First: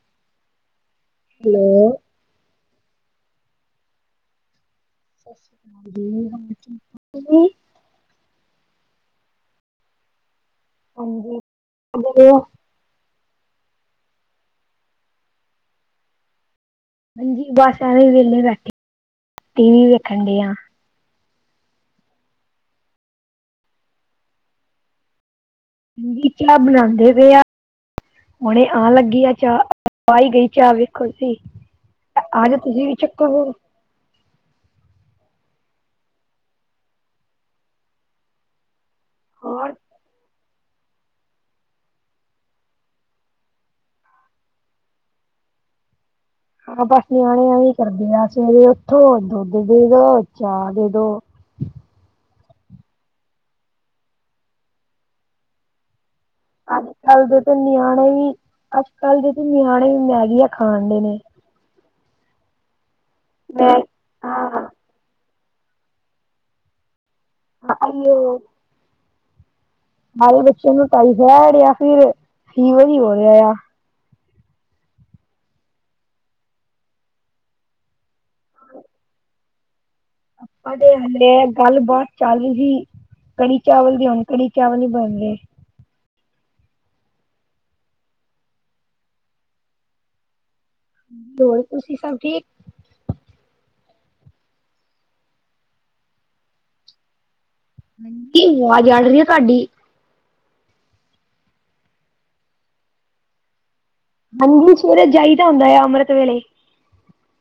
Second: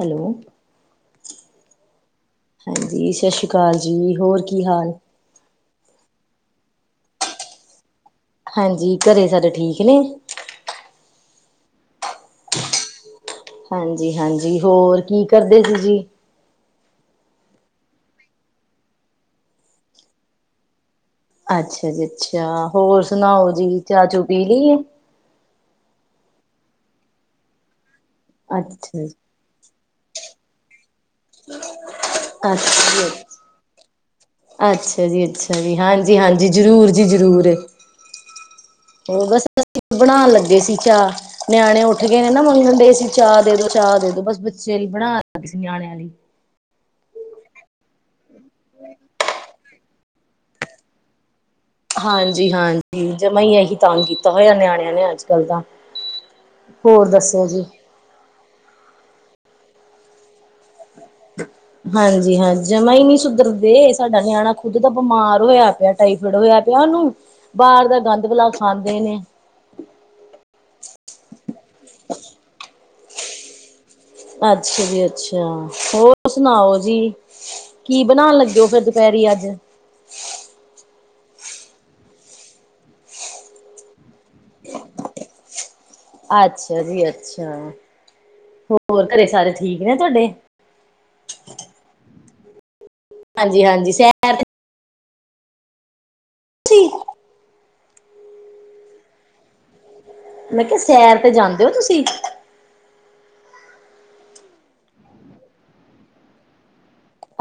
Hello hello, ਹਾਂਜੀ ਸਤਿ ਸ਼੍ਰੀ ਅਕਾਲ ਜੀ ਹੋਰ ਕੀ ਹਾਲ ਸਤਿ ਸ੍ਰੀ ਅਕਾਲ ਜੀ ਹੋ ਹਾਂਜੀ ਘਰੇ ਸਾਡੇ ਠੀਕ ਨੇ ਹਾਂਜੀ ਹਾਂਜੀ ਹਾਂਜੀ ਹੋਰ ਕੀ ਕਰਦੇ ਸੀ ਜੀ ਹਾਂਜੀ ਬਸ ਐਵੇਂ ਵਿਹ ਬੈਠੇ ਟੀ ਵੀ ਵੇਖਣ ਡ ਆ ਅੱਛਾ ਜੀ ਅੱਛਾ ਹੋਰ ਸੁਣਾਓ ਜੀ ਚਾਹ ਚੂ ਪੀ ਲਈ ਆ ਚਾਹ ਬਣਾਉਂਦੇ ਪਏ ਆ ਹੁਣੇ ਆ ਅੱਛਾ ਜੀ ਲੱਗੀ ਆ ਚਾਹ ਆਈ ਗਈ ਚਾਹ ਵੇਖੋ ਤੁ ਆ ਜਾ ਤੁਸੀਂ ਵੀ ਅੱਛਾ ਚੱਕਰ ਹੋੋ ਅੱਛਾ ਜੀ ਅੱਛਾ ਜੀ ਹਾਂਜੀ ਹਾਂਜੀ ਜ਼ਰੂਰ ਜੀ ਜ਼ਰੂਰ ਉਹ ਬਸ ਹੋਰ ਅਸੀਂ ਬਣਾਉਣ ਲੱਗੇ ਸੀ ਚਾਹ ਨਿਆਣੇ ਉੱਠ ਗਏ ਨੇ ਨਾ ਮੰਗਣ ਡ ਸੀ ਚਾਹ ਦੇ ਦੋ ਚਾਹ ਦੇ ਦੋ ਬਸ ਬੱਚੇ ਲਈ ਬਣਾ ਸੀ ਨਿਆਣੇ ੀ ਹਾਂ ਬਸ ਨਿਆਣਿਆਂ ਹੀ ਕਰਦੇ ਆ ਸਵੇਰੇ ਉੱਥੋਂ ਦੁ ਅੱਛਾ [inaudible] ਹਾਂਜੀ ਹਾਂਜੀ ਜ ਮਾ ਇਹੀ ਤੰਗ ਕੀਤਾ ਹੋਇਆ ਨਿਆਣਿਆਂ ਨੇ ਅੱਜ ਕੱਲ ਦਾ ਅੱਜ ਕੱਲ ਦੇ ਤੇ ਨਿਆਣੇ ਵੀ ਅੱਜ ਕੱਲ ਦੇ ਤੇ ਨਿਆਣੇ ਵੀ ਮੈਂਗੀ ਆ ਖਾਣ ਕਦੇ ਨੇ ਹਾਂਜੀ ਹਾਂ ਜਮਾ ਹੀ ਨਹੀ ਮੈਂ ਸੁਧਰਦੇ ਸਾਡਾ ਨਿਆਣਾ ਹਾਂ, ਖੁੱਦ ਦਾ ਬਿਮਾਰ ਹੋਇਆ ਪਿਆ ਟਾਈਫਡ ਹੋਇਆ ਪਿਆ ਉਹਨੂੰ ਬਾਹਰ ਦਾ ਗੰਦ ਬਲਾ ਖਾਂਦੇ ਨੇ ਹਾਰੇੇ ਬੱਚੇ ਨੂੰ ਟਾਇਫਾਇਡ ਜਾਂ ਫਿਰ ਫੀਵਰ ਹੀ ਹੋ ਰਿਹਾ ਆ ਅੱਛਾ ਜੀ ਅੱਛਾ ਹੋਰ ਸੁਣਾਓ ਜੀ ਕੀ ਬਣਾਉਣ ਲੱਗੇ ਹੋ ਫੇਰ ਦੁਪਹਿਰੇ ਅੱਜ ਆਪਾਂ ਦੇ ਹਾਲੇ ਗੱਲ ਬਾਤ ਚੱਲ ਰਹੀ ਕੜੀ ਚਾਵਲ ਵੀ ਹੁਣ ਕੜੀ ਚਾਵਲ ਹੀ ਬਣ ਗਏ ਅੱਛਾ ਜੀ ਅੱਛਾ ਹੋਰ ਘਰੇ ਸਾਰੇ ਠੀਕ ਨੇ ਤੁਹਾਡੇ ਹੋਰ ਤੁਸੀਂ ਸਭ ਠੀਕ? ਹਾਂਜੀ-ਹਾਂਜੀ, ਸੈਰ ਠੀ। ਆਂਟੀ ਆਵਾਜ਼ ਅੜ ਰਹੀ ਏ ਤੁਹਾਡੀ। ਮੈਂ ਕੇਹਾ ਸੈਰ ਤੇ ਜਾਂਦੇ ਹੋ ਤੁਸੀਂ? ਹਾਂਜੀ, ਸਵੇਰੇ ਜਾਈ ਦਾ ਹੁੰਦਾ ਏ, ਅੰਮ੍ਰਿਤ ਵੇਲੇ।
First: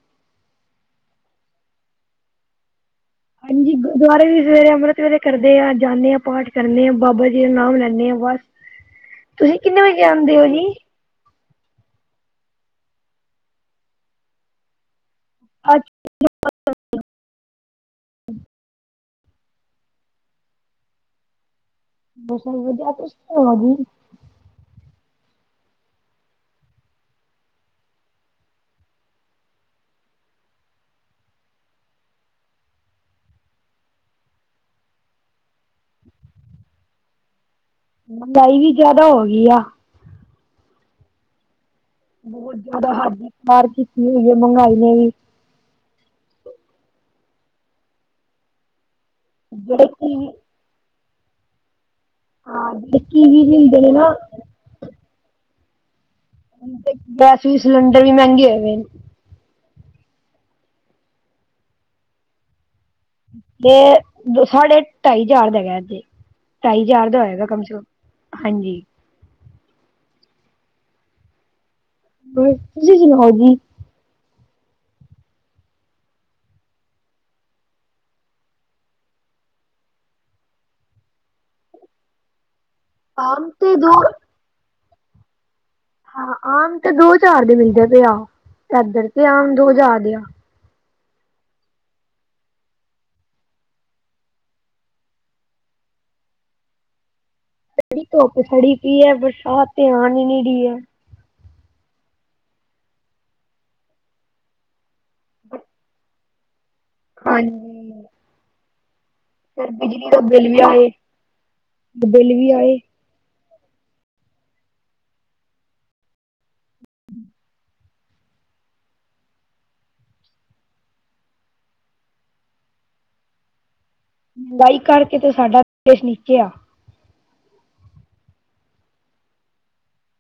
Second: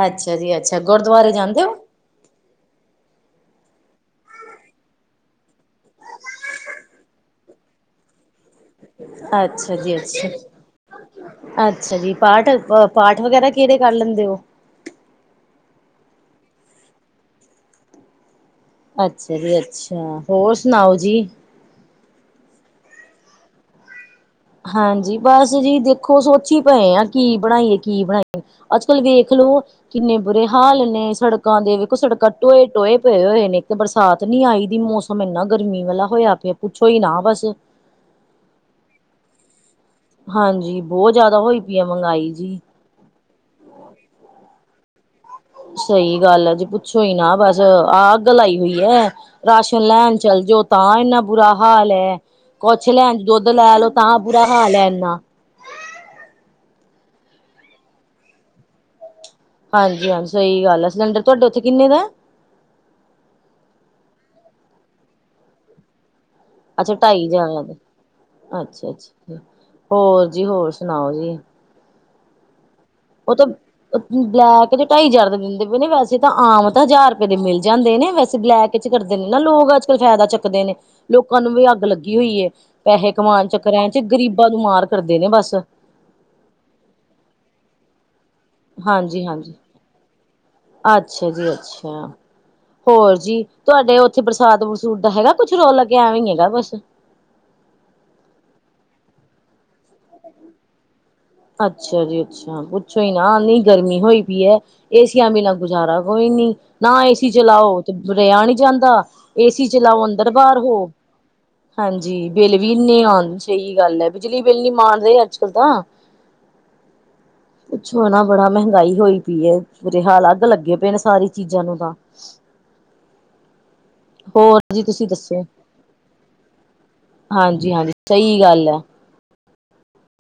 ਅੱਛਾ ਜੀ ਅੱਛਾ, ਗੁਰਦੁਆਰੇ ਜਾਂਦੇ ਹੋ? ਹਾਂਜੀ ਗੁਰਦੁਆਰੇ ਵੀ ਸਵੇਰੇ ਅੰਮ੍ਰਿਤ ਵੇਲੇ ਕਰਦੇ ਆ, ਜਾਂਣੇ ਆਂ, ਪਾਠ ਕਰਨੇ ਆ, ਬਾਬਾ ਜੀ ਦਾ ਨਾਮ ਲੈਂਣੇ ਆਂ। ਬਸ, ਤੁਸੀਂ ਅੱਛਾ ਕਿੰਨੇ ਜੀ ਵਜੇ ਅੱਛਾ। ਜਾਂਦੇ ਹੋ ਜੀ? ਅੱਛਾ ਜੀ, ਪਾਠ ਅ ਪਾਠ ਵਗੈਰਾ ਕਿਹੜੇ ਕਰ ਲੈਂਦੇ ਔ? [unintelligible] ਅੱਛਾ ਜੀ ਅੱਛਾ, ਹੋਰ ਸੁਣਾਓ ਜੀ? ਬਸ ਵਧੀਆ, ਆਪਣੀ ਸੁਣਾਓ ਜੀ? ਹਾਂਜੀ, ਬਸ ਜੀ ਦੇਖੋ, ਸੋਚੀ ਪਏ ਆ ਕੀ ਬਣਾਈਏ? ਕੀ ਬਣਾਈਏ? ਅੱਜ ਕੱਲ ਵੇਖਲੋ, ਕਿੰਨੇ ਬੁਰੇ ਹਾਲ ਨੇ ਸੜਕਾਂ ਦੇ, ਵੇਖੋ ਸੜਕਾਂ ਟੋਏ-ਟੋਏ ਪਏ ਹੋਏ। ਨੇ ਕਿ ਬਰਸਾਤ ਨੀ ਆਈ ਦੀ? ਮੌਸਮ ਇੰਨਾ ਗਰਮੀ ਵਾਲਾ ਹੋਇਆ ਪਿਆ, ਪੁੱਛੋ ਹੀ ਨਾ ਬਸ। ਮਹਿੰਗਾਈ ਹੀ ਜਿਆਦਾ ਹੋ ਗਈ ਆ। ਹਾਂਜੀ, ਬਹੁਤ ਜਿਆਦਾ ਹੋਈ ਪਈ ਹੈ ਮਹਿੰਗਾਈ ਜੀ। ਮਾਰ ਕੀਤੀ ਹੋਈ ਹੈ ਮਹਿੰਗਾਈ ਨੇ ਵੀ। ਸਈ ਗੱਲ ਆ ਜੀ, ਪੁੱਛੋ ਹੀ ਨਾ ਬਸ, ਆਹ ਅੱਗ ਲਾਈ ਹੋਈ ਐ। ਰਾਸ਼ਨ ਜਿਹੜੇ ਕਿ ਲੈਣ ਚੱਲ ਜੋ, ਤਾਂ ਇੰਨਾ ਬੁਰਾ ਹਾਲ ਹੈ। ਹਾਂ ਕੁਛ ਜਿਹੜੇ ਲੈਣ ਕੀਵੀ ਦੁੱਧ ਵੀ ਲੈ ਹੁੰਦੇ ਲੋ, ਨੇ ਨਾ ਤਾਂ ਬੁਰਾ ਹਾਲ ਏ ਇੰਨਾ। ਵੈਸੇ ਈ ਸਲੰਡਰ ਵੀ ਮਹਿੰਗੇ ਹੋਵੇ ਪਏ ਨੇ। ਹਾਂਜੀ-ਹਾਂਜੀ ਸਈ ਗੱਲ ਐ, ਸਿਲੰਡਰ ਤੁਹਾਡੇ ਉੱਥੇ ਕਿੰਨੇ ਦਾ ਏ? ਤੇ ਸਾਢੇ ਢਾਈ ਹਜ਼ਾਰ ਦਾ ਹੇਗਾ ਏ ਇਥੇ। ਅੱਛਾ ਢਾਈ ਜਾਰ, ਹਾਂਜੀ ਅੱਛਾ-ਅੱਛਾ। ਹੋਰ ਜੀ, ਹੋਰ ਸੁਣਾਓ ਜੀ? [unintelligible] ਉਹ ਤਾਂ ਜੀ ਅ ਬਲੈਕ। ਏਥੇ ਢਾਈ ਹਜ਼ਾਰ ਦਾ ਦਿੰਦੇ ਪਏ ਨੇ, ਵੈਸੇ ਤਾਂ ਆਮ ਤਾਂ ਹਜ਼ਾਰ ਰੁਪਏ ਦੇ ਮਿਲ ਜਾਂਦੇ ਨੇ, ਵੈਸੇ ਬਲੈਕ ਚ ਕਰਦੇ ਨੇ ਨਾ ਲੋਕ। ਅੱਜ ਕੱਲ ਫਾਇਦਾ ਚੱਕਦੇ ਨੇ, ਲੋਕਾਂ ਨੂੰ ਵੀ ਅੱਗ ਲੱਗੀ ਹੋਈ ਹੈ। ਪੈਹੇ ਕਮਾਣ ਆਮ ਤੇ ਚੱਕਰਾ ਦੋ ਚ, ਗ਼ਰੀਬਾਂ ਨੂੰ ਮਾਰ ਕਰਦੇ ਨੇ ਬਸ। ਹਾਂ ਆਮ ਤੇ ਦੋ ਹਜਾਰ ਦੇ ਮਿਲਦੇ ਪਏ ਆ, ਏਧਰ ਤੇ ਹਾਂਜੀ ਆਮ ਹਾਂਜੀ ਦੋ ਜਾਰ ਦੇ ਆ। ਅੱਛਾ ਜੀ ਅੱਛਾ। ਹੋਰ ਜੀ? ਤੁਹਾਡੇ ਔਥੇ ਬਰਸਾਤ ਬੂਰਸੂਤ ਦਾ ਹੈਗਾ ਏ ਕੁੱਛ ਰੋਲ ਲੱਗੇਆ? ਐਵੇਂ ਹੀ ਹੈਗਾ ਬਸ। [inaudible] ਸੜੀ ਧੁੱਪ ਸੜੀ ਕੀ ਏ, ਬਰਸਾਤ ਤੇ ਆਣ ਈ ਨੀ ਰੀ ਏ। ਅੱਛਾ ਜੀ ਅੱਛਾ, ਪੁੱਛੋ ਹੀ ਨਾ, ਇੰਨੀ ਗਰਮੀ ਹੋਈ ਪਈ ਏ, ਏਸੀਆਂ ਬਿਨਾਂ ਗੁਜ਼ਾਰਾ ਕੋਈ ਨਈ, ਨਾ ਏ ਸੀ ਚਲਾਓ, ਤੇ ਹਾਂਜੀ ਰੇਆ ਨਈ ਜਾਂਦਾ। ਏ ਸੀ ਫਿਰ ਚਲਾਓ ਬਿਜਲੀ ਦਾ ਅੰਦਰ ਬਿੱਲ ਬਾਹਰ ਵੀ ਹੋ, ਆਏ ਹਾਂਜੀ, ਬਿੱਲ ਵੀ ਇੰਨੇ ਆਣ ਸਹੀ ਗੱਲ ਏ, ਬਿਜਲੀ ਬਿੱਲ ਨੀ ਮਾਣ ਰੇ ਅੱਜ ਕੱਲ ਤਾਂ। ਪੁੱਛੋ ਨਾ ਬੜਾ ਮਹਿੰਗਾਈ ਹੋਈ ਪਈ ਏ, ਬੁਰੇ ਹਾਲ, ਅੱਗ ਲੱਗੇ ਪਏ ਨੇ ਸਾਰੀ ਚੀਜ਼ਾਂ ਨੂੰ ਤਾਂ। [inaudible] ਹੋਰ ਮਹਿੰਗਾਈ ਜੀ ਤੁਸੀਂ ਕਰਕੇ ਤੇ ਸਾਡਾ ਦੇਸ਼ ਨੀਚੇ ਆ। ਹਾਂਜੀ-ਹਾਂਜੀ, ਸਹੀ ਗੱਲ ਏ।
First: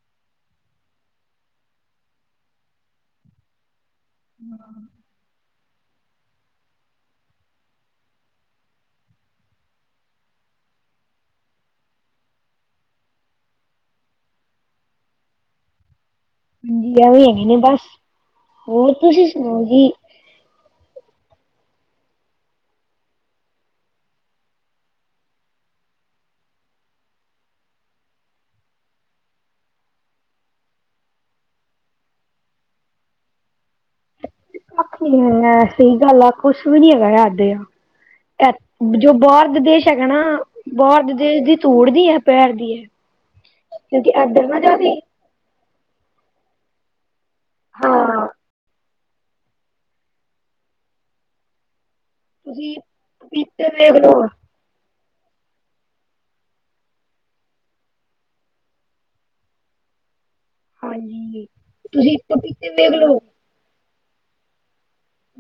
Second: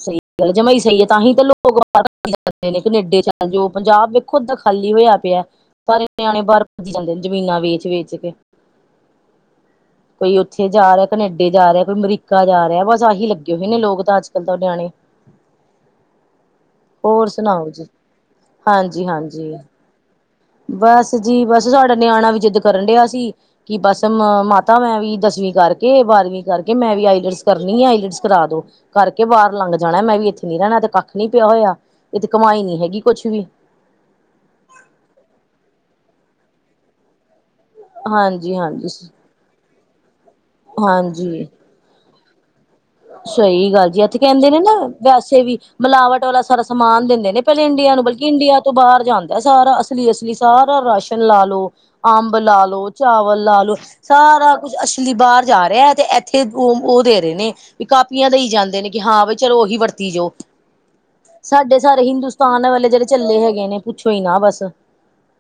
ਸਹੀ ਗੱਲ, ਜਮਾ ਈ ਸਈ ਏ, ਤਾਂ ਹੀ ਤਾਂ ਲੋਕ [unintelligible] ਨੂੰ ਜਾਂਦੇ ਨੇ, ਕਨੇਡੇ ਚਲ ਜੋ। ਪੰਜਾਬ ਵੇਖੋ ਅੱਧਾ ਖਾਲੀ ਹੋਇਆ ਪਿਆ। ਸਾਰੇ ਨਿਆਣੇ ਬਾਹਰ ਭੱਜੀ ਜਾਂਦੇ ਨੇ, ਜ਼ਮੀਨਾਂ ਵੇਚ-ਵੇਚ ਕੇ। ਕੋਈ ਔਥੇ ਜਾ ਰਿਹਾ, ਕਨੇਡੇ ਜਾ ਰਿਹਾ, ਕੋਈ ਅਮਰੀਕਾ ਜਾ ਰਿਹਾ, ਬਸ ਆਹੀ ਲੱਗੇ ਹੋਏ ਨੇ ਲੋਕ ਤਾਂ ਅੱਜ ਕਦੋ ਨਿਆਣੇ। ਹਾਂਜੀ ਐਵੇਂ ਹੋਰ ਹੈਗੇ ਨੇ ਸੁਣਾਓ ਜੀ? ਬਸ ਹੋਰ ਤੁਸੀਂ ਹਾਂਜੀ-ਹਾਂਜੀ, ਸੁਣਾਓ ਜੀ? ਬਸ ਜੀ ਬਸ ਸਾਡਾ ਨਿਆਣਾ ਵੀ ਜਿੱਦ ਕਰਨ ਡਿਆ ਸੀ ਕਿ ਬਸ ਮਾਤਾ ਮੈਂ ਵੀ ਦਸਵੀਂ, ਕਰਕੇ ਬਾਰਵੀਂ ਕਰਕੇ ਮੈਂ ਵੀ ਆਈਲਟਸ ਕਰਨੀ ਆਈਲਟਸ ਕਰਾ ਦੋ ਕਰਕੇ ਬਾਹਰ ਲੰਘ ਜਾਣਾ ਮੈਂ ਵੀ ਇੱਥੇ, ਨ ਰਹਿਣਾ ਤੇ ਕੱਖ ਨੀ ਪਿਆ ਹੋਇਆ ਇਹ ਤੇ ਕਮਾਈ ਨੀ ਹੈਗੀ ਕੁਛ ਵੀ, ਹ ਸਹੀ ਗੱਲ ਆ ਕੁੱਛ ਵੀ ਨੀ ਹੈਗਾ ਦੇ ਆ ਹਾਂਜੀ ਹਾਂਜੀ ਜੋ ਬਾਹਰ ਦੇ ਦੇਸ਼, ਝਗਣਾ ਬਾਹਰ ਦੇ ਹਾਂਜੀ ਦੀ ਤੂੜ ਦੀ ਹੈ ਪੈਰ ਦੀ ਹੈ। ਸਹੀ ਗੱਲ ਜੀ ਕਿਉਂਕਿ ਇੱਥੇ ਇੱਧਰ ਕਹਿੰਦੇ ਨੇ ਨਾ ਜ਼ਿਆਦੀ ਵੈਸੇ ਵੀ ਮਿਲਾਵਟ ਵਾਲਾ ਸਾਰਾ ਸਮਾਨ ਦਿੰਦੇ ਨੇ, ਪਹਿਲਾਂ ਇੰਡੀਆ ਨੂੰ ਹਾਂ ਬਲਕਿ ਇੰਡੀਆ ਤੋਂ ਬਾਹਰ ਜਾਂਦਾ ਸਾਰਾ ਅਸਲੀ ਅਸਲੀ ਸਾਰਾ ਰਾਸ਼ਨ ਲਾ ਲਓ। ਅੰਬ ਲਾ ਤੁਸੀਂ ਲੋ ਚਾਵਲ ਲਾ ਪਪੀਤੇ ਲਓ ਵੇਖ ਸਾਰਾ ਕੁਛ ਅੱਛ ਲੀ ਬਾਹਰ ਜਾ ਰਿਹਾ ਤੇ ਇੱਥੇ ਉਹ ਉਹ ਦੇ ਰਹੇ ਨੇ, ਵੀ ਕਾਪੀਆਂ ਦਈ ਜਾਂਦੇ ਨੇ ਕਿ ਹਾਂ ਬ ਚਲੋ ਉਹੀ ਵਰਤੀ ਜਾਓ। ਹਾਂਜੀ ਸਾਡੇ ਸਾਰੇ ਤੁਸੀਂ ਹਿੰਦੁਸਤਾਨ ਪਪੀਤੇ ਵਾਲੇ ਵੇਖ ਜਿਹੜੇ ਲਓ। ਚੱਲੇ ਹੈਗੇ ਨੇ ਪੁੱਛੋ ਹੀ ਨਾ ਬਸ,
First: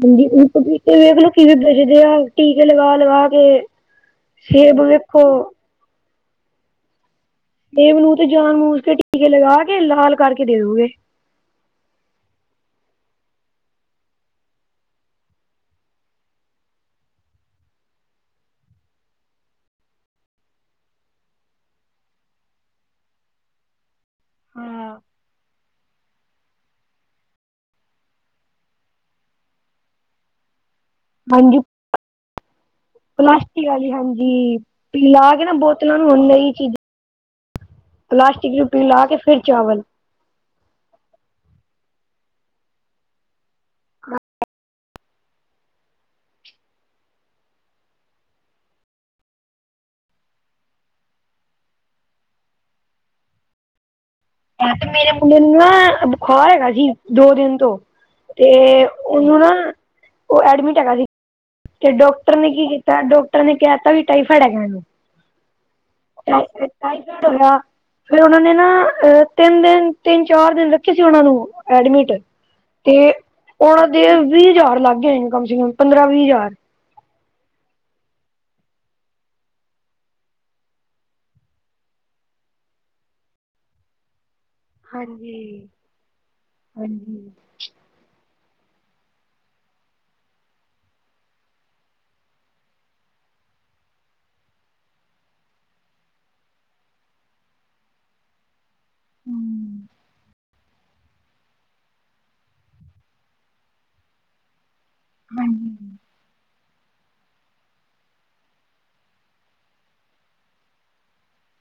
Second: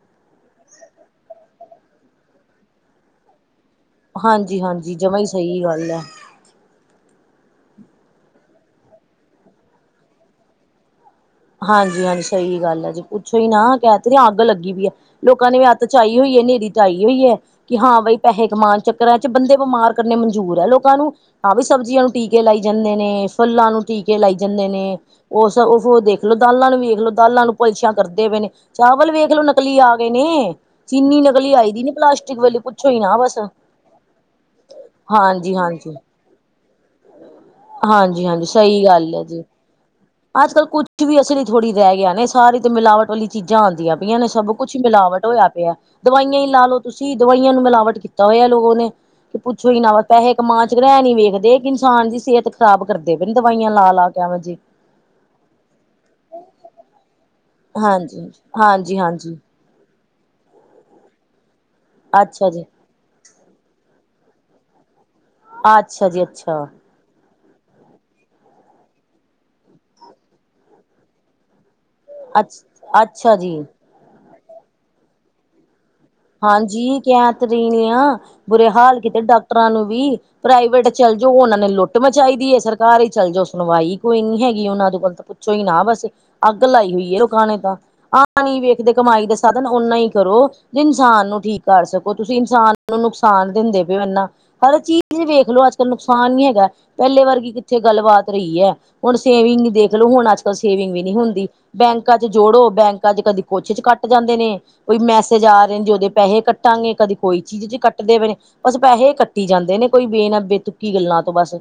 ਹਾਂਜੀ ਪਪੀਤੇ ਵੇਖ ਲਓ ਕਿਵੇਂ ਬਜਦੇ ਆ ਟੀਕੇ ਲਗਾ ਲਗਾ ਕੇ, ਸੇਬ ਹਾਂਜੀ-ਹਾਂਜੀ ਜਮਾ ਵੇਖੋ ਹੀ ਸਹੀ ਗੱਲ ਹੈ। ਦੇ ਮ ਨੂੰਹ ਤੇ ਜਾਨ ਬੂਜ ਕੇ ਟੀਕੇ ਲਗਾ ਕੇ ਲਾਲ ਕਰਕੇ ਦੇ ਦੋਗੇ। ਹਾਂਜੀ ਹਾਂਜੀ ਸਹੀ ਗੱਲ ਆ ਜੇ ਪੁੱਛੋਈ ਨਾ ਕਹਿ ਤੇ ਅੱਗ ਲੱਗੀ ਪਈ ਹੈ ਲੋਕਾਂ ਨੇ ਵੀ ਅੱਥ ਚਾਈ ਹੋਈ। ਹਨੇਰੀ ਤਾਂ ਆਈ ਹੋਈ ਹੈ ਕਿ ਹਾਂ ਬਾਈ ਪੈਸੇ ਕਮਾਣ ਚੱਕਰ ਹੈ ਚ ਬੰਦੇ ਬਿਮਾਰ ਕਰਨੇ ਮਨਜੂਰ ਹੈ ਲੋਕਾਂ ਨੂੰ ਹਾਂ ਵੀ ਸਬਜ਼ੀਆਂ ਨੂੰ ਟੀਕੇ ਲਾਈ ਜਾਂਦੇ ਨੇ ਫੁੱਲਾਂ ਨੂੰ ਟੀਕੇ ਲਾਈ ਜਾਂਦੇ ਹਾਂ ਨੇ ਉਹ ਸ ਉਹ ਦੇਖ। ਦੇਖਲੋ ਦਾਲਾਂ ਨੂੰ ਵੇਖ ਲਓ ਦਾਲਾਂ ਨੂੰ ਪਲਸ਼ੀਆਂ ਕਰਦੇ ਪਏ ਨੇ ਚਾਵਲ ਵੇਖ ਲੋ ਨਕਲੀ ਆ ਗਏ ਨੇ, ਚੀਨੀ ਨਕਲੀ ਹਾਂਜੀ ਆਈ ਦੀ ਨੀ ਪਲਾਸਟਿਕ ਵੇਲੇ ਪੁੱਛੋ ਹੀ ਨਾ ਬਸ ਪਲਾਸਟਿਕ ਵਾਲੀ ਹਾਂਜੀ ਪਿਲਾ ਕੇ ਨਾ ਹਾਂਜੀ-ਹਾਂਜੀ। ਬੋਤਲਾਂ ਨੂੰ ਨਹੀਂ ਚੀਜ਼ਾਂ ਹਾਂਜੀ ਹਾਂਜੀ ਪਲਾਸਟਿਕ ਰੁਪੀ ਸਹੀ ਲਾ ਗੱਲ ਕੇ ਹੈ ਫਿਰ ਜੀ ਚਾਵਲ, ਅੱਜ ਕੱਲ੍ਹ ਕੁਛ ਵੀ ਅਸਲੀ ਥੋੜ੍ਹੀ ਰਹਿ ਗਿਆ ਨੇ ਸਾਰੇ ਤੇ ਮਿਵਟ ਵਾਲੀ ਚੀਜ਼ਾਂ ਆਦੀਆਂ ਪਈਆਂ ਨੇ ਸਭ ਕੁਛ ਮਿਲਾਵਟ ਹੋ। ਪਿਆ ਦਵਾਈਆਂ ਹੀ ਲਾ ਲੋਓ ਤੁਸੀਂ ਦਵਾਈਆਂ ਨੂੰ ਮਿਲਾਵਟ ਕੀਤਾ ਹੋਇਆ ਲੋਕੋ ਨੇ, ਕਿ ਪੁੱਛੋ ਹੀ ਨਾ ਵ ਪੈਸੇ ਕਮਾ ਚਹਿ ਨੀ ਵੇਖਦੇ ਕਿ ਇਨਸਾਨ ਦੀ ਸਿਹਤ ਖ਼ਰਾਬ ਕਰਦੇ ਪ ਦਵਾਈਆਂ ਲਾ ਲਾ ਕੇ। ਕ ਵਜੀ। ਮੈਨੂੰ ਨਾ ਬੁਖਆ ਹੈਗਾ ਸੀ ਦੋ ਦਿਨ ਤੋਂ ਹਾਂਜੀ ਤੇ ਹਾਂਜੀ ਹਾਂਜੀ ਉਹਨੂੰ ਨਾ। ਉਹ ਐਡਮਿਟ ਹੈਗਾ ਸੀ ਤੇ ਡਾਕਟਰ ਨੇ ਅੱਛਾ ਜੀ ਕੀ ਕੀਤਾ ਡਾਕਟਰ ਨੇ ਕਿਹਾ ਤ ਵੀ ਟਾਈ। ਖੜਗਾ ਨੂੰ। ਅਛਾ। ਧਿਆ ਫਿਰ ਉਹਨਾਂ ਨੇ ਨਾ ਅ ਤਿੰਨ ਦਿਨ ਤਿੰਨ ਚਾਰ ਦਿਨ ਰੱਖੇ ਸੀ ਉਹਨਾਂ ਨੂੰ। ਐਡਮਿਟ ਅੱਛ ਤੇ ਅੱਛਾ ਜੀ ਉਹਨਾਂ ਦੇ ਵੀਹ ਹਜ਼ਾਰ ਲੱਗ ਗਏ ਕਮ ਸੇ ਕਮ। ਪੰਦਰਾਂ ਵੀਹ ਹਜ਼ਾਰ ਕੈਤਰੀ ਨ ਆ ਬੁਰੇ ਹਾਲ ਕੀਤੇ ਡਾਕਟਰਾਂ ਨੂੰ ਵੀ ਪ੍ਰਾਈਵੇਟ ਚੱਲ ਜੋ ਉਹਨਾ ਨੇ ਲੁੱਟ ਚਾਹੀਦੀ ਹੈ ਸਰਕਾਰ ਹੀ ਚੱਲ ਜਾਓ ਸੁਣਵਾਈ ਕੋਈ ਨੀ ਹੈਗੀ। ਉਹਨਾਂ ਕੋਲ ਤਾਂ ਪੁੱਛੋ ਹੀ ਹਾਂਜੀ ਨਾ ਬਸੇ ਅੱਗ ਲਾਈ ਹੋਈ ਏ ਹਾਂਜੀ ਰੁਕਾਣੇ ਤਾਂ ਆਹ ਪਾਣੀ ਵੇਖਦੇ ਕਮਾਈ ਦੇ ਸਾਧਨ ਓਨਾ ਹੀ ਕਰੋ। ਇਨਸਾਨ ਨੂੰ ਠੀਕ ਕਰ ਸਕੋ ਤੁਸੀਂ ਇਨਸਾਨ ਨੂੰ ਨੁਕਸਾਨ ਦਿੰਦੇ ਪਏ ਹੋ ਇਨਾ ਹਰ ਚੀਜ਼ ਵੇਖ ਲੋ। ਅੱਜ ਕੱਲ ਨੁਕਸਾਨ ਨੀ ਹੈਗਾ ਪਹਿਲੇ ਵਰਗੀ ਕਿੱਥੇ ਗੱਲਬਾਤ ਰਹੀ ਹੈ ਹੁਣ ਹੂੰ ਸੇਵਿੰਗ ਦੇਖਲੋ ਹੁਣ ਅੱਜਕਲ ਸੇਵਿੰਗ ਵੀ ਨਹੀਂੀ ਹੁੰਦੀ ਬੈਂਕਾਂ ਚ ਜੋੜੋ ਬੈਂਕਾਂ ਚ ਕਦੇ ਕੁਛੇ ਚ ਕੱਟ ਜਾਂਦੇ ਨੇ ਕੋਈ। ੇ ਜਾ ਹਾਂਜੀ ਰਹੇ ਜ ਜੋਦਦੇ ਪੈਸੇ ਕੱ ਕੱਟਾਂਗੇ ਕਦੇ ਕੋਈ ਚੀਜ਼ ਚ ਕੱਟਦੇ ਪਏ ਨੇ ਬਸ ਪੈਸੇ ਕੱਟੀ ਜਾਂਦੇ ਨੇ ਕੋਈ ਬੇਨਾ ਬੇਤੁੱਕੀ ਗੱਲਾਂ ਤੋਂ ਬਸ।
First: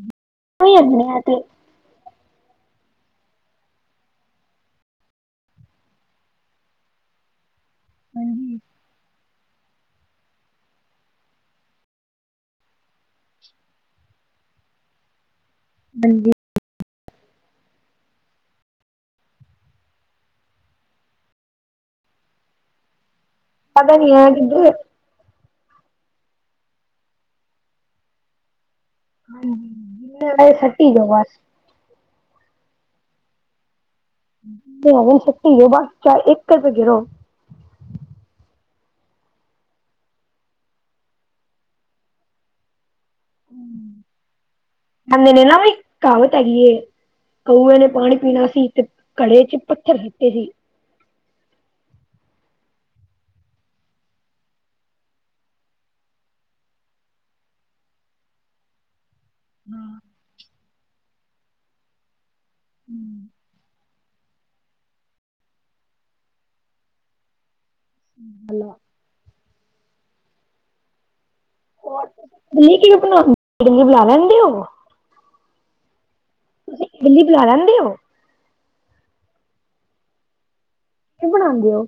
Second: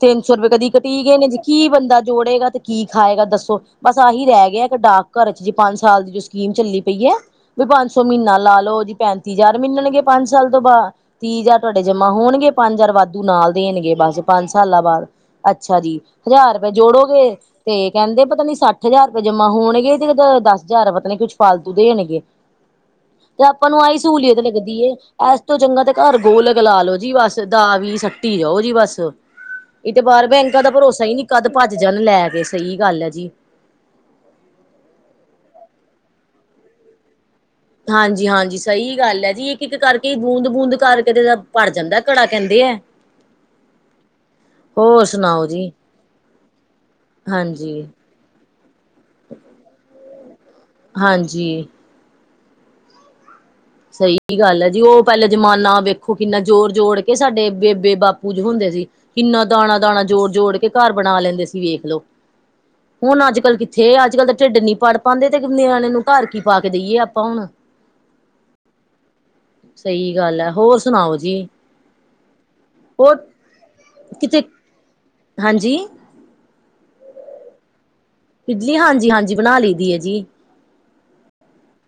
ਤਿੰਨ ਸੌ ਰੁਪਏ ਕਦੀ ਹੀ ਕਟੀ ਜਾਂਦੇ ਗਏ ਆ ਨੇ ਤੇ ਜੀ ਕੀ ਬੰਦਾ। ਜੋੜੇਗਾ ਤੇ ਕੀ ਖਾਏਗਾ ਦੱਸੋ ਬਸ ਆਹੀ ਰਹਿ ਗਿਆ ਇੱਕ ਡਾਕ ਘਰ ਚ ਜੇ ਪੰਜ ਸਾਲ ਦੀ ਜੋ ਸਕੀਮ ਚੱਲੀ ਪਈ ਹੈ। ਵੀ ਪੰਜ ਸੌ ਮਹੀਨਾ ਹਾਂਜੀ ਲਾ ਲੋਓ ਜੀ ਪੈਂ ਤੀਹ ਹਜ਼ਾਰ ਮਨਣਗੇ ਪੰਜ ਸਾਲ ਤੋਂ ਬਾਅਦ ਤੀਹ ਹਜ਼ਾਰ ਤੁਹਾਡੇ ਜਮਾ ਹੋਣਗੇ ਪੰਜ ਹਜ਼ਾਰ ਵਾਧੂ ਨਾਲ ਦੇਣਗੇ ਬਸ। ਪੰਜ ਸਾਲਾਂ ਬਾਅਦ ਅੱਛਾ ਜੀ ਹਾਂਜੀ ਹਜ਼ਾਰ ਰੁਪਏ ਜੋੜੋਗੇ। ਤੇ ਕਹਿੰਦੇ ਪਤਾ ਨੀ ਸੱਠ ਹਜ਼ਾਰ ਰੁਪਏ ਜਮਾ ਹੋਣਗੇ ਤੇ ਦਸ ਹਜ਼ਾਰ ਪਤਾ ਨੀ ਕੁਛ ਫਾਲਤੂ ਦੇਣਗੇ। ਤੇ ਆਪਾਂ ਨੂੰ ਪਤਾ ਆਹੀ ਨੀ ਹੈ ਸਹੂਲੀਅਤ ਕਿੱਧਰ ਲੱਗਦੀ ਏ। ਤੋਂ ਜੰਗਾ ਤੇ ਘਰ ਗੋਲ ਗ ਲ ਲੋ ਜੀ ਬਸ ਦਾ ਵੀ ਸੱਟੀ ਜਾਓ ਜੀ ਬਸ। ਇਹ ਤੇ ਬਾਰ ਜਿੰਨੇ ਵਜੇ ਬੈਂਕਾਂ ਦਾ ਸੱਟੀ ਭਰੋਸਾ ਜਾਓ ਹੀ ਨੀ ਬਸ ਕਦ ਭੱਜ ਜਾਣ ਲੈ ਕੇ। ਸਹੀ ਗੱਲ ਹੈ ਜੀ। ਆ ਸਤੀ ਬੱਸ ਚਾਰ ਇੱਕ ਕਰ ਤਾਂ ਗਰੋ ਹਾਂਜੀ ਹਾਂਜੀ ਸਹੀ ਗੱਲ ਹੈ ਜੀ ਇੱਕ ਇੱਕ ਕਰਕੇ ਬੂੰਦ ਬੂੰਦ ਕਰਕੇ ਤੇ ਭੜ ਜਾਂਦਾ ਘੜਾ ਕਹਿੰਦੇ। ਕਿ ਅ ਨਿਲ ਮ ਕਾਬ ਤਗ। [unintelligible] ਕਊਆ ਨੇ ਪਾਣੀ ਪੀਣਾ ਸੀ ਤੇ ਘੜੇ ਚ ਪੱਥਰਤੇ। ਹਾਂਜੀ। ਸਹੀ ਗੱਲ ਹੈ ਜੀ ਉਹ ਪਹਿਲਲੇ ਜਮਾਨਾ ਵੇਖੋ ਕਿੰਨਾ ਜੋੋਰ ਜੋੜ ਕੇ ਸਾਡੇ ਬੇਬੇ ਬਾਪੂ ਜ ਹੁੰਦੇ ਸੀ। ਕਿੰਨਾ ਦਾਣਾ ਦਾਣਾ ਜੋੜ ਜੋੜ ਕੇ ਘਰ ਬਣਾ ਲੈਂਦੇ ਸੀ ਵੇਖ ਲਓ ਹੁਣ ਅੱਜ ਕੱਲ੍ਹ ਕਿ ਥੇ ਅੱਜ ਕੱਲ ਤਾਂ ਢਿੱਡ ਨੀ ਪੜ੍ਹ ਪਾਉਂਦੇ ਤੇ ਨਿਆਣੇ ਨੂੰ ਘਰ ਕੀ ਪਾ ਕੇ ਦੇਈਏ ਆਪਾਂ ਹੁਣ। ਲ। ਸਹੀ ਗੱਲ ਹੈ ਹੋਰ ਸੁਣਾਓ ਜੀ। ਹੋਰ ਕਿ ਹੋਰ ਆਪਣਾ ਇਡਲੀ ਬਣਾ ਲੈਣ ਦੇ ਕਿਤੇ ਹੋ। ਹਾਂਜੀ। ਤੁਸੀਂ ਇਡਲੀ ਬਣਾ ਲੈਂਦੇ ਹੋ। ਇਡਲੀ ਹਾਂਜੀ ਹਾਂਜੀ ਬਣਾ ਲਈ ਦੀ ਹੈ ਜੀ। ਕੀ ਬਣਾਉਂਦੇ ਹੋ।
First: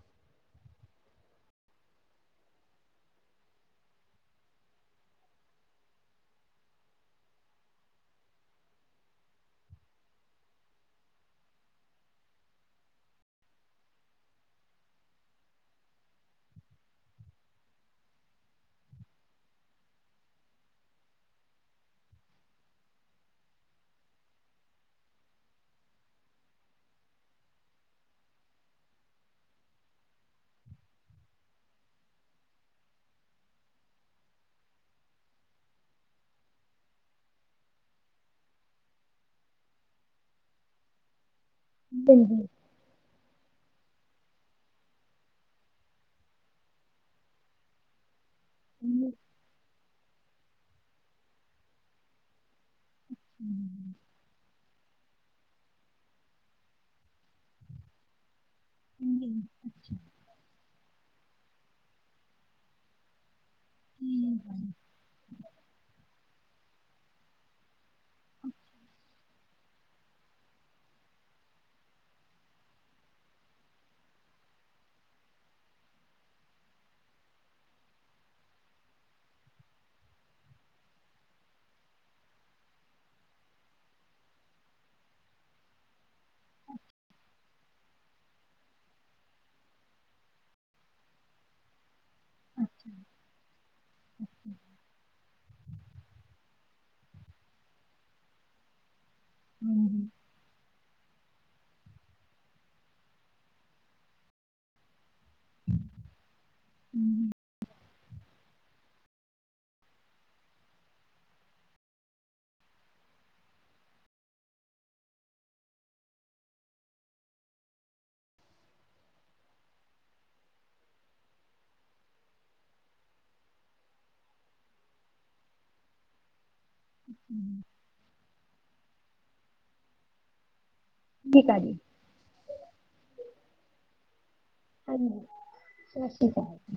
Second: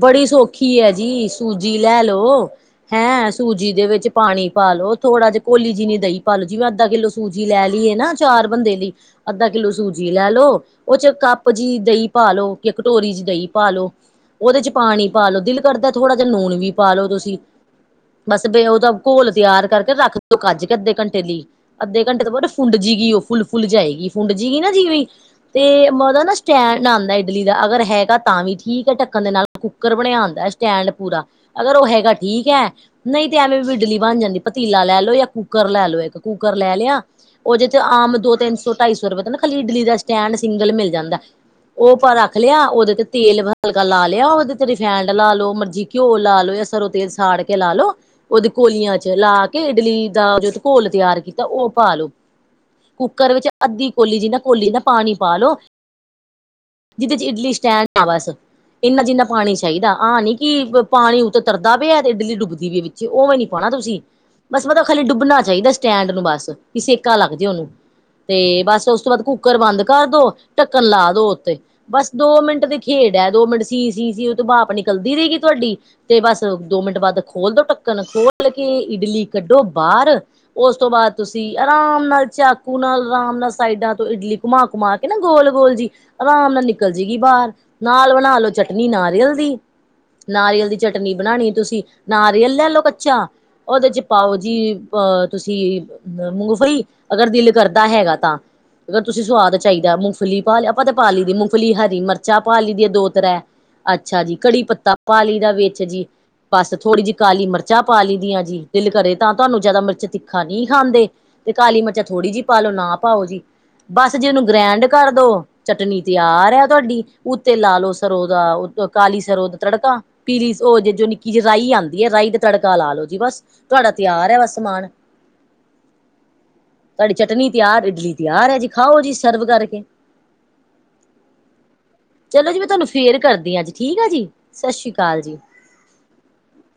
ਬੜੀ ਸੌਖੀ ਹੈ ਜੀ ਸੂਜੀ ਲੈ ਲੋ ਹੈਂ ਸੂਜੀ ਦੇ ਵਿੱਚ ਪਾਣੀ ਪਾ ਲੋ। ਉਹ ਥੋੜਾ ਜਿ ਘੋਲੀ ਜੀ ਨੀ ਦਈ ਪਾਾਲੋ ਜੀ ਮੈਂ ਅੱਧਾ ਕਿੱਲੋ ਸੂਜੀ ਲੈ ਲਈਏ ਨਾ ਚਾਰ ਬੰਦੇ ਲਈ ਅੱਧਾ ਕਿੱਲੋ ਸੂਜੀ। ਜੀ ਲੈ ਲੋ ਉਹ ਚ ਕੱਪ ਜਿਹੀ ਦਹੀਂ ਪਾ ਲੋ ਕਿ ਕਟੋਰੀ ਚ ਦਹੀਂ ਪਾ ਲ ਲੋ। ਉਹਦੇ ਚ ਪਾਣੀ ਪਾਾਲਓ ਦਿਲ ਕਰਦਾ ਥੋੜ੍ਹਾ ਜਿਹਾ ਨੂਣ ਵੀ ਪਾ ਲ ਲੋ ਤੁਸੀਂ। ਬਸ ਬੇ ਉਹਦਾ ਘੋਲ ਤਿਆਰ ਕਰਕੇ ਰੱਖ ਦਿਓ ਕੱਜ ਕੇ ਅੱਧੇ ਘੰਟੇ ਲਈ ਅੱਧੇ ਘੰਟੇ ਤੋਂ ਬ ਫੁੰਡ ਜ ਉਹ ਫੁੱਲ ਫੁੱਲ ਜਾਏਗੀ ਫੁੰਡ ਜਗੀ ਨਾ ਜਿਵੇ ਤੇ ਮਤਦਾ ਨਾ ਸਟੈਂਡ ਆਉਂਦਾ ਇਡਲੀ ਦਾ ਅਗਰ। ਹੈਗਾ ਤਾਂ ਵੀ ਠੀਕ ਹੈ। ਣ ਦੇ ਨਾਲ ਕੁੱਕਰ ਬਣਿਆ ਆਉਦਾ ਸਟੈਂਡ ਪੂਰਾ ਅਗਰ ਉਹ ਹੈਗਾ ਠੀਕ ਹੈ ਨਹੀਂ ਤੇ ਐਵੇਂ ਬਡਲੀ ਬ ਹਾਂਜੀ ਪਤੀਲਾ ਲੈ ਲਓ ਜਾਂ ਕੂੱਕਰ ਲੈ ਲਓ ਇੱਕ ਕੂੱਕਰ ਲੈ ਲਿਆ। ਉਹ ਜੇ ਤੇ ਆਮ ਦੋ ਤਿੰਨ ਸੌ ਢਾਈ ਸੌ ਰੁਪਏ ਨਾ ਖਾਲੀ ਇਡਲੀ ਦਾ ਸਟੈਂਡ ਸਿੰਗਲ ਮਿਲ ਜਾਂਦਾ। ਉਹ ਆਪਾਂ ਰੱਖ ਹਾਂਜੀ ਲਿਆ ਉਹਦੇ ਚ ਤੇਲ ਹਲ, ਲਾ ਲਿਆ ਉਹਦੇ ਤੇ ਰਿਫੈਂਡ ਲਾ ਲਓ ਮਰਜੀ ਘਿਓ ਲਾ ਲਓ ਜਾਂ ਸਰੋਂ ਤੇਲ ਸਾੜ ਕੇ ਲਾ ਲ ਲੋ ਉਹਦੇ ਕੋਲੀ ਕੋਲੀਆਂ ਚ ਲਾ ਕੇ ਇਡਲੀ ਦਾ ਜੋ ਘੋਲ ਤਿਆਰ ਕੀਤਾ ਉਹ ਪਾ ਲੋ, ਕੁੱਕਰ ਵਿੱਚ ਅੱਧੀ ਕੋਲੀ ਜਿ ਨਾ ਕੋਲੀ ਨਾ, ਪਾਣੀ ਪਾ ਲੋੋ ਜਿਹਦੇ ਚ ਇਡਲੀ ਸਟੈਂਡ ਆ ਬਸ, ਇੰਨਾ ਜਿੰਨਾ ਪਾਣੀ ਚਾਹੀਦਾ ਆਹ ਨੀ ਕਿ, ਪਾਣੀ ਉਹ ਤੇ ਤਰਦਾ ਪਿਆ ਤੇ ਇਡਲੀ ਡੁੱਬਦੀ ਪਈ ਵਿੱਚ ਉਹਵੇਂ ਨੀ ਪਾਉਣਾ ਤੁਸੀਂ, ਬਸ ਮਤਾਬ ਖਾਲੀ ਡੁੱਬਣਾ ਚਾਹੀਦਾ ਸਟੈਂਡ ਨੂੰ ਬਸ ਵੀ ਸੇਕਾ ਲੱਗ ਜੇ ਉਹਨੂੰ ਤੇ ਬਸ ਉਸ ਤੋਂ ਬਾਅਦ ਕੁੂੱਕਰ ਬੰਦ ਕਰਦੋ ਢੱਕਣ ਲਾ ਦੋ ਉੱਥੇ ਬਸ ਦੋ ਮਿੰਟ ਦੇ ਖੇਡ, ਡਹਿ ਦੋ ਮਿੰਟ ਸੀ ਸੀ ਸੀ ਉਹ ਤੇ ਭਾਫ ਨਿਕਲਦੀ ਰਹੇ ਗੀ ਤੁਹਾਡੀ ਤੇ ਬਸ ਦੋ ਮਿੰਟ ਬਾੱਦ ਖੋਲ ਦੋ ਟੱਕਣ, ਖੋਲ ਕੇ ਇਡਲੀ ਕੱਢੋ ਬਾਹਰ ਉਸ ਤੋਂ ਬਾਅਦ ਤੁਸੀਂ ਆਰਾਮ ਨਾਲ ਚਾਕੂ ਨਾਲ, ਆਰਾਮ ਨਾਲ ਸਾਈਡਾਂ ਤੋਂ ਇਡਲੀ ਘੁਮਾ ਘੁਮਾ ਕੇ ਨਾ ਗੋਲ ਗੋਲ ਜੀ ਆਰਾਮ ਨਾਲ ਨਿਕਲ ਜਏਗੀ ਬਾਹਰ, ਨਾਲ ਬਣਾ ਲੋੋ ਚਟਨੀ ਨਾਰੀਅਲ ਦੀ, ਨਾਰੀਅਲ ਦੀ ਚਟਨੀ ਬਣਾਣੀ ਤੁਸੀਂ ਨਾਰੀਅਲ ਲੈ ਲਓ ਕੱਚਾ ਉਹਦੇ ਚ ਪਾਓ ਜੀ, ਅਹ ਤੁਸੀਂ ਮੂੰਗਫਲੀ ਅਗਰ ਦਿਲ ਕਰਦਾ ਹੈਗਾ ਤਾਂ, ਅਗਰ ਤੁਸੀਂ ਸਵਾਦ ਚਾਹੀਦਾ ਮੂੰਗਫਲੀ ਪਾਲ ਆਪਾਂ ਤੇ ਪਾਲ ਲਈ ਦੀ ਮੁੂੰਗਫਲੀ ਹਰੀ ਮਿਰਚਾਂ, ਪੀ ਦੀ ਹੈ ਦੋ ਤਰੈ ਅੱਛਾ ਜੀ ਕੜੀ ਪੱਤਾ, ਪਾਲੀ ਦਾ ਵਿੱਚ ਜੀ ਬਸ ਥੋੜ੍ਹੀ ਜਿਹੀ ਕਾਲੀ ਮਿਰਚਾਂ, ਪਾ ਲਈ ਦੀਆਂ ਜੀ ਦਿਲ ਕਰੇ ਤਾਂ ਤੁਹਾਨੂੰ ਜਿਆਦਾ ਮਿਰਚ ਤਿੱਖਾ ਨਹੀਂ ਖਾਂਦੇ ਤੇ ਕਾਲੀ ਮਿਰਚਾਂ ਥੋੜ੍ਹੀ ਜਿਹੀ ਪਾ ਲੈਣਾ। ਪਾਓ ਜੀ ਬਸ ਜੇ ਉਹਨੂੰ ਗ੍ਰੈਂਡ ਕਰ ਦੋ ਚਟਨੀ ਤਿਆਰ ਹੈ ਤੁਹਾਡੀ ਉੱਤੇ ਲਾ ਲਓ ਸਰੋਂ ਦਾ ਕਾਲੀ ਸਰੋਂ ਦਾ ਤੜਕਾ ਪੀਲੀ ਉਹ ਜੇ ਜੋ ਨਿੱਕੀ ਜਿਹੀ ਰਹੀ ਆਉਂਦੀ ਹੈ। ਤੜਕਾ ਲਾ ਲੋੋ ਜੀ ਬਸ ਤੁਹਾਡਾ ਤਿਆਰ ਹੈ ਬਸ ਸਮਾਨ, ਤੁਹਾਡੀ ਚਟਨੀ ਤਿਆਰ ਇਡਲੀ ਤਿਆਰ ਹੈ ਜੀ ਖਾਓ ਜੀ ਸਰਵ ਕਰਕੇ, ਠੀਕ ਆ ਜੀ, ਚਲੋ ਜੀ ਮੈਂ ਤੁਹਾਨੂੰ ਫੇਰ ਕਰਦੀ ਹਾਂ ਜੀ ਠੀਕ ਆ ਜੀ। ਸਤਿ ਸ਼੍ਰੀ ਹਾਂਜੀ ਅਕਾਲ ਜੀ ਸਤਿ ਸ਼੍ਰੀ ਅਕਾਲ,